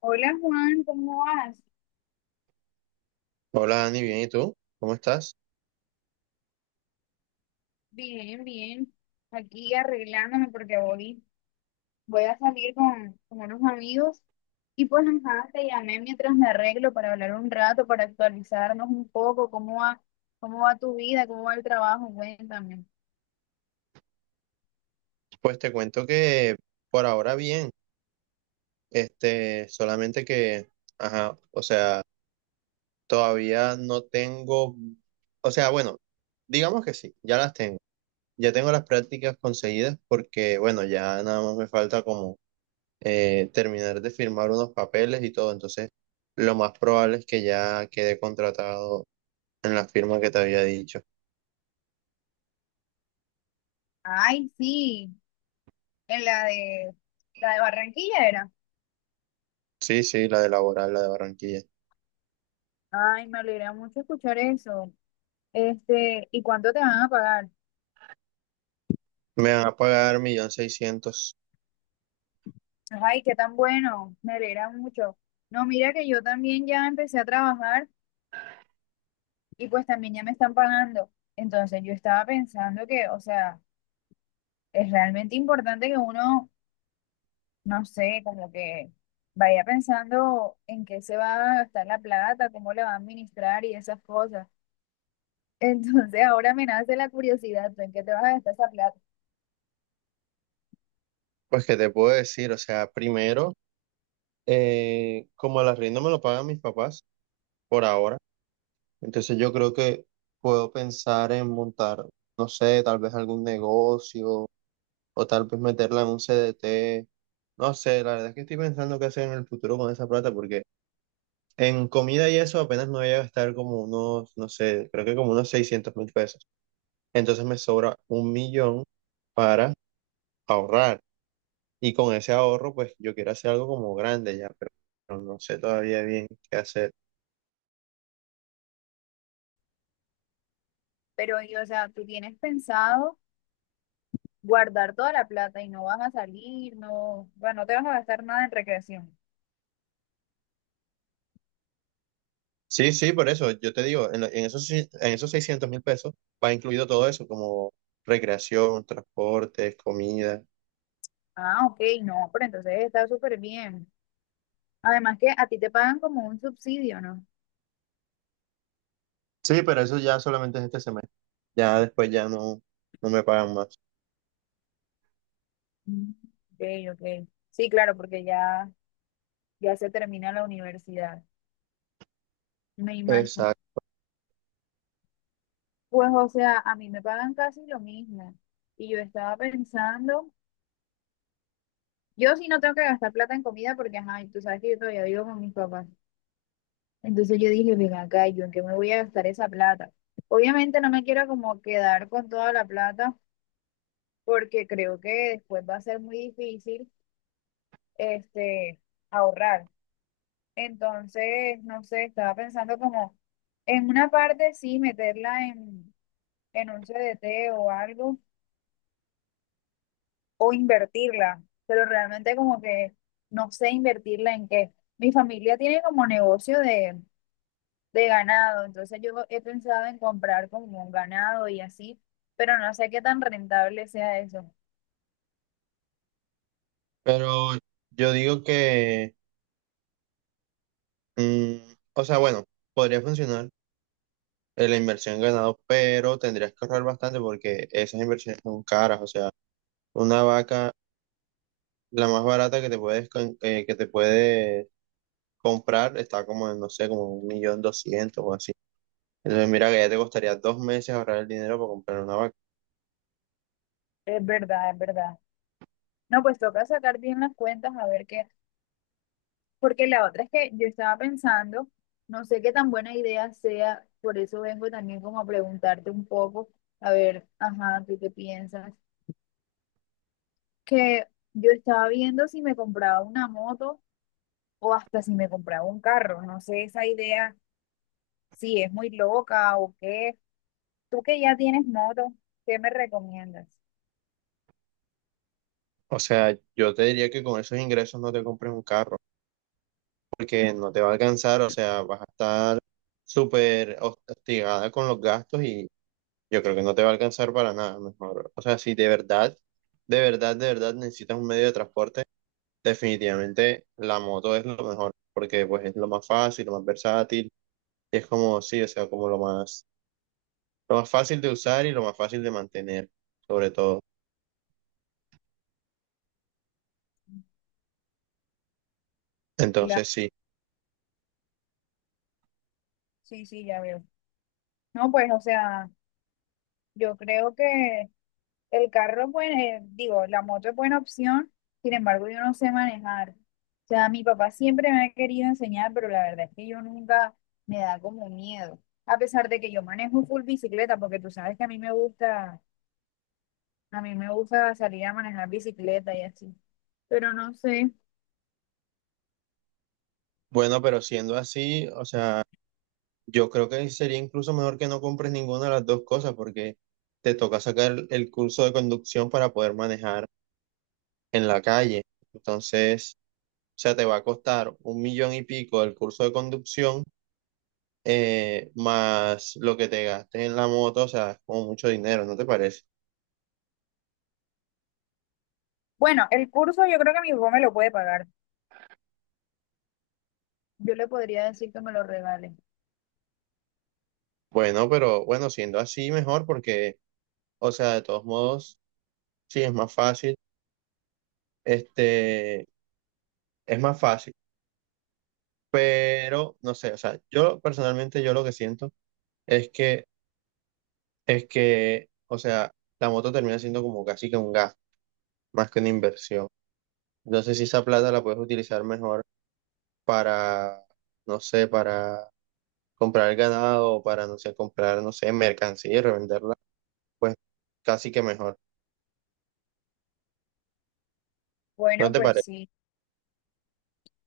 Hola Juan, ¿cómo vas? Hola Dani, bien, ¿y tú? ¿Cómo estás? Bien, bien. Aquí arreglándome porque voy, voy a salir con unos amigos y pues ajá, te llamé mientras me arreglo para hablar un rato, para actualizarnos un poco, cómo va tu vida, cómo va el trabajo, cuéntame. Pues te cuento que por ahora bien, este, solamente que, ajá, o sea, todavía no tengo, o sea, bueno, digamos que sí, ya las tengo, ya tengo las prácticas conseguidas porque, bueno, ya nada más me falta como terminar de firmar unos papeles y todo. Entonces lo más probable es que ya quede contratado en la firma que te había dicho. Ay, sí, en la de Barranquilla era. Sí, sí, la de laboral, la de Barranquilla. Ay, me alegra mucho escuchar eso. Este, ¿y cuánto te van a pagar? Me van a pagar un millón seiscientos mil. Ay, qué tan bueno, me alegra mucho. No, mira que yo también ya empecé a trabajar. Y pues también ya me están pagando. Entonces yo estaba pensando que, o sea, es realmente importante que uno, no sé, como que vaya pensando en qué se va a gastar la plata, cómo le va a administrar y esas cosas. Entonces ahora me nace la curiosidad, ¿tú en qué te vas a gastar esa plata? Pues que te puedo decir, o sea, primero, como el arriendo me lo pagan mis papás por ahora, entonces yo creo que puedo pensar en montar, no sé, tal vez algún negocio o tal vez meterla en un CDT, no sé, la verdad es que estoy pensando qué hacer en el futuro con esa plata, porque en comida y eso apenas me voy a gastar como unos, no sé, creo que como unos 600 mil pesos, entonces me sobra un millón para ahorrar. Y con ese ahorro, pues yo quiero hacer algo como grande ya, pero no sé todavía bien qué hacer. Pero, y, o sea, tú tienes pensado guardar toda la plata y no vas a salir, no, bueno, no te vas a gastar nada en recreación. Sí, sí, por eso yo te digo, en, en esos, en esos 600 mil pesos va incluido todo eso, como recreación, transportes, comida. Ah, ok, no, pero entonces está súper bien. Además que a ti te pagan como un subsidio, ¿no? Sí, pero eso ya solamente es este semestre. Ya después ya no, no me pagan más. Mm, ok, ok. Sí, claro, porque ya, ya se termina la universidad. Me imagino. Exacto. Pues, o sea, a mí me pagan casi lo mismo. Y yo estaba pensando, yo sí no tengo que gastar plata en comida porque, ajá, y tú sabes que yo todavía vivo con mis papás. Entonces yo dije, ven acá, ¿yo en qué me voy a gastar esa plata? Obviamente no me quiero como quedar con toda la plata porque creo que después va a ser muy difícil, este, ahorrar. Entonces, no sé, estaba pensando como en una parte sí meterla en un CDT o algo, o invertirla, pero realmente como que no sé invertirla en qué. Mi familia tiene como negocio de ganado, entonces yo he pensado en comprar como un ganado y así, pero no sé qué tan rentable sea eso. Pero yo digo que, mm, o sea, bueno, podría funcionar la inversión en ganado, pero tendrías que ahorrar bastante porque esas inversiones son caras, o sea. Una vaca, la más barata que te puedes, que te puedes comprar está como en, no sé, como un millón doscientos o así. Entonces, mira que ya te costaría dos meses ahorrar el dinero para comprar una vaca. Es verdad, es verdad. No, pues toca sacar bien las cuentas a ver qué. Porque la otra es que yo estaba pensando, no sé qué tan buena idea sea, por eso vengo también como a preguntarte un poco, a ver, ajá, ¿tú qué piensas? Que yo estaba viendo si me compraba una moto o hasta si me compraba un carro, no sé esa idea, si es muy loca o qué. Tú que ya tienes moto, ¿qué me recomiendas? O sea, yo te diría que con esos ingresos no te compres un carro, porque no te va a alcanzar, o sea, vas a estar súper hostigada con los gastos y yo creo que no te va a alcanzar para nada, mejor. O sea, si de verdad, de verdad, de verdad necesitas un medio de transporte, definitivamente la moto es lo mejor, porque pues es lo más fácil, lo más versátil, es como, sí, o sea, como lo más fácil de usar y lo más fácil de mantener, sobre todo. La... Entonces, sí. Sí, sí, ya veo. No, pues, o sea, yo creo que el carro, es digo, la moto es buena opción, sin embargo, yo no sé manejar. O sea, mi papá siempre me ha querido enseñar, pero la verdad es que yo nunca, me da como miedo. A pesar de que yo manejo full bicicleta, porque tú sabes que a mí me gusta, a mí me gusta salir a manejar bicicleta y así. Pero no sé. Bueno, pero siendo así, o sea, yo creo que sería incluso mejor que no compres ninguna de las dos cosas porque te toca sacar el curso de conducción para poder manejar en la calle. Entonces, o sea, te va a costar un millón y pico el curso de conducción, más lo que te gastes en la moto, o sea, es como mucho dinero, ¿no te parece? Bueno, el curso yo creo que mi papá me lo puede pagar. Yo le podría decir que me lo regale. Bueno, pero bueno, siendo así, mejor porque… O sea, de todos modos, sí, es más fácil. Este, es más fácil, pero no sé, o sea, yo personalmente, yo lo que siento es que, o sea, la moto termina siendo como casi que un gasto, más que una inversión. Entonces, si esa plata la puedes utilizar mejor para, no sé, para comprar ganado o para, no sé, comprar, no sé, mercancía y revenderla, pues casi que mejor. ¿No Bueno, te pues parece? sí.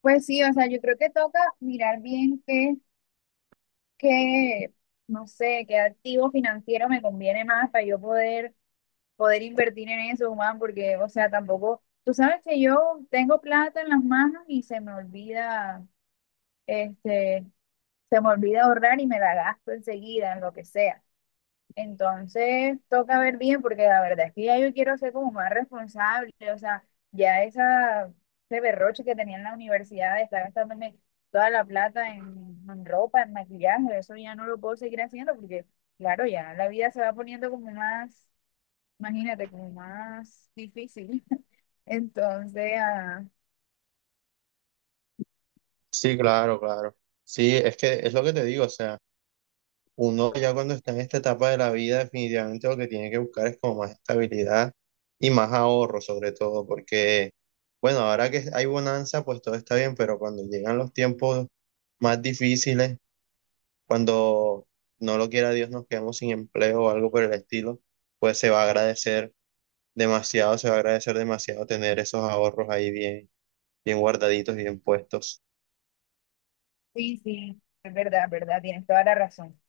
Pues sí, o sea, yo creo que toca mirar bien qué, qué, no sé, qué activo financiero me conviene más para yo poder, poder invertir en eso, Juan, porque, o sea, tampoco, tú sabes que yo tengo plata en las manos y se me olvida, este, se me olvida ahorrar y me la gasto enseguida en lo que sea. Entonces toca ver bien porque la verdad es que ya yo quiero ser como más responsable, o sea, ya esa, ese berroche que tenía en la universidad de estar gastándome toda la plata en ropa, en maquillaje, eso ya no lo puedo seguir haciendo porque, claro, ya la vida se va poniendo como más, imagínate, como más difícil. Entonces, ah, Sí, claro, claro. Sí, es que es lo que te digo, o sea. Uno ya cuando está en esta etapa de la vida, definitivamente lo que tiene que buscar es como más estabilidad y más ahorro, sobre todo, porque, bueno, ahora que hay bonanza, pues todo está bien, pero cuando llegan los tiempos más difíciles, cuando no lo quiera Dios nos quedamos sin empleo o algo por el estilo, pues se va a agradecer demasiado, se va a agradecer demasiado tener esos ahorros ahí bien, bien guardaditos y bien puestos. sí, sí, es verdad, tienes toda la razón.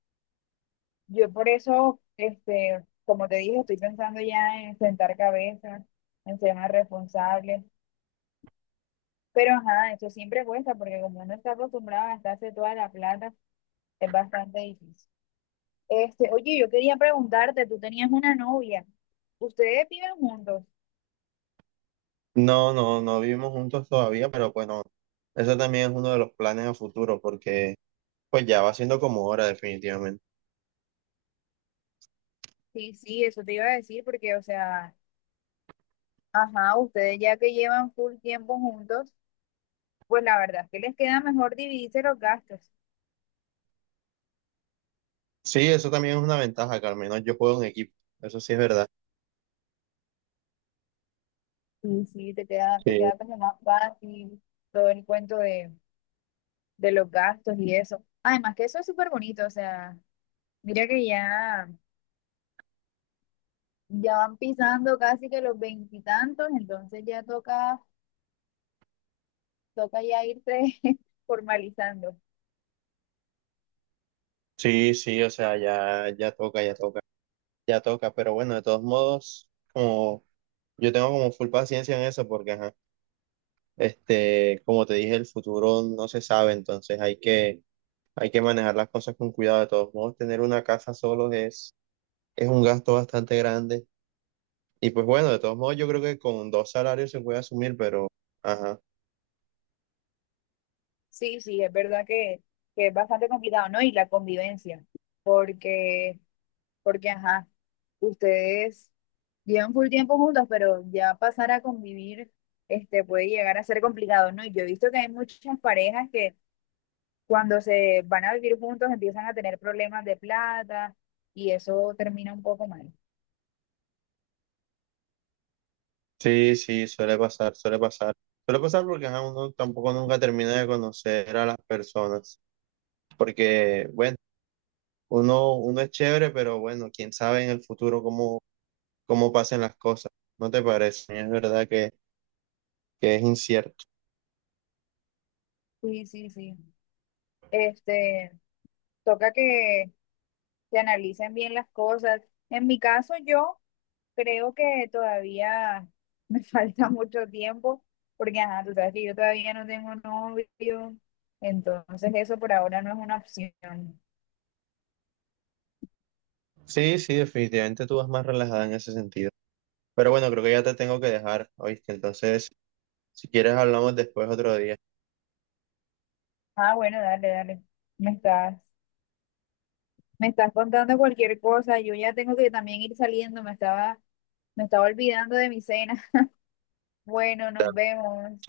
Yo por eso, este, como te dije, estoy pensando ya en sentar cabezas, en ser más responsable. Pero ajá, eso siempre cuesta porque como uno está acostumbrado a gastarse toda la plata, es bastante difícil. Este, oye, yo quería preguntarte, tú tenías una novia. ¿Ustedes viven juntos? No, no, no vivimos juntos todavía, pero bueno, eso también es uno de los planes a futuro, porque pues ya va siendo como hora, definitivamente. Sí, sí, eso te iba a decir porque, o sea, ajá, ustedes ya que llevan full tiempo juntos, pues la verdad es que les queda mejor dividirse los gastos. Sí, eso también es una ventaja, que al menos yo juego en equipo. Eso sí es verdad. Sí, sí, Sí, te queda como más fácil todo el cuento de los gastos y eso. Además que eso es súper bonito, o sea, mira que ya, ya van pisando casi que los veintitantos, entonces ya toca, toca ya irse formalizando. sí, sí, o sea, ya, ya toca, ya toca, ya toca. Pero bueno, de todos modos, como yo tengo como full paciencia en eso, porque ajá, este, como te dije, el futuro no se sabe, entonces hay que manejar las cosas con cuidado. De todos modos, tener una casa solo es un gasto bastante grande. Y pues bueno, de todos modos, yo creo que con dos salarios se puede asumir, pero ajá. Sí, sí, es verdad que es bastante complicado, ¿no? Y la convivencia, porque, porque, ajá, ustedes llevan full tiempo juntos, pero ya pasar a convivir, este, puede llegar a ser complicado, ¿no? Y yo he visto que hay muchas parejas que cuando se van a vivir juntos empiezan a tener problemas de plata y eso termina un poco mal. Sí, sí, suele pasar, suele pasar. Suele pasar porque ajá, uno tampoco nunca termina de conocer a las personas. Porque, bueno, uno, uno es chévere, pero bueno, quién sabe en el futuro cómo, cómo pasen las cosas. ¿No te parece? Es verdad que es incierto. Sí, sí, sí. Este, toca que se analicen bien las cosas. En mi caso, yo creo que todavía me falta mucho tiempo porque, ajá, tú sabes que yo todavía no tengo novio, entonces eso por ahora no es una opción. Sí, sí, definitivamente tú vas más relajada en ese sentido. Pero bueno, creo que ya te tengo que dejar, ¿oíste? Entonces, si quieres, hablamos después otro día. Ah, bueno, dale, dale. Me estás, me estás contando cualquier cosa. Yo ya tengo que también ir saliendo. Me estaba. Me estaba olvidando de mi cena. Bueno, nos Dale, vemos. chao.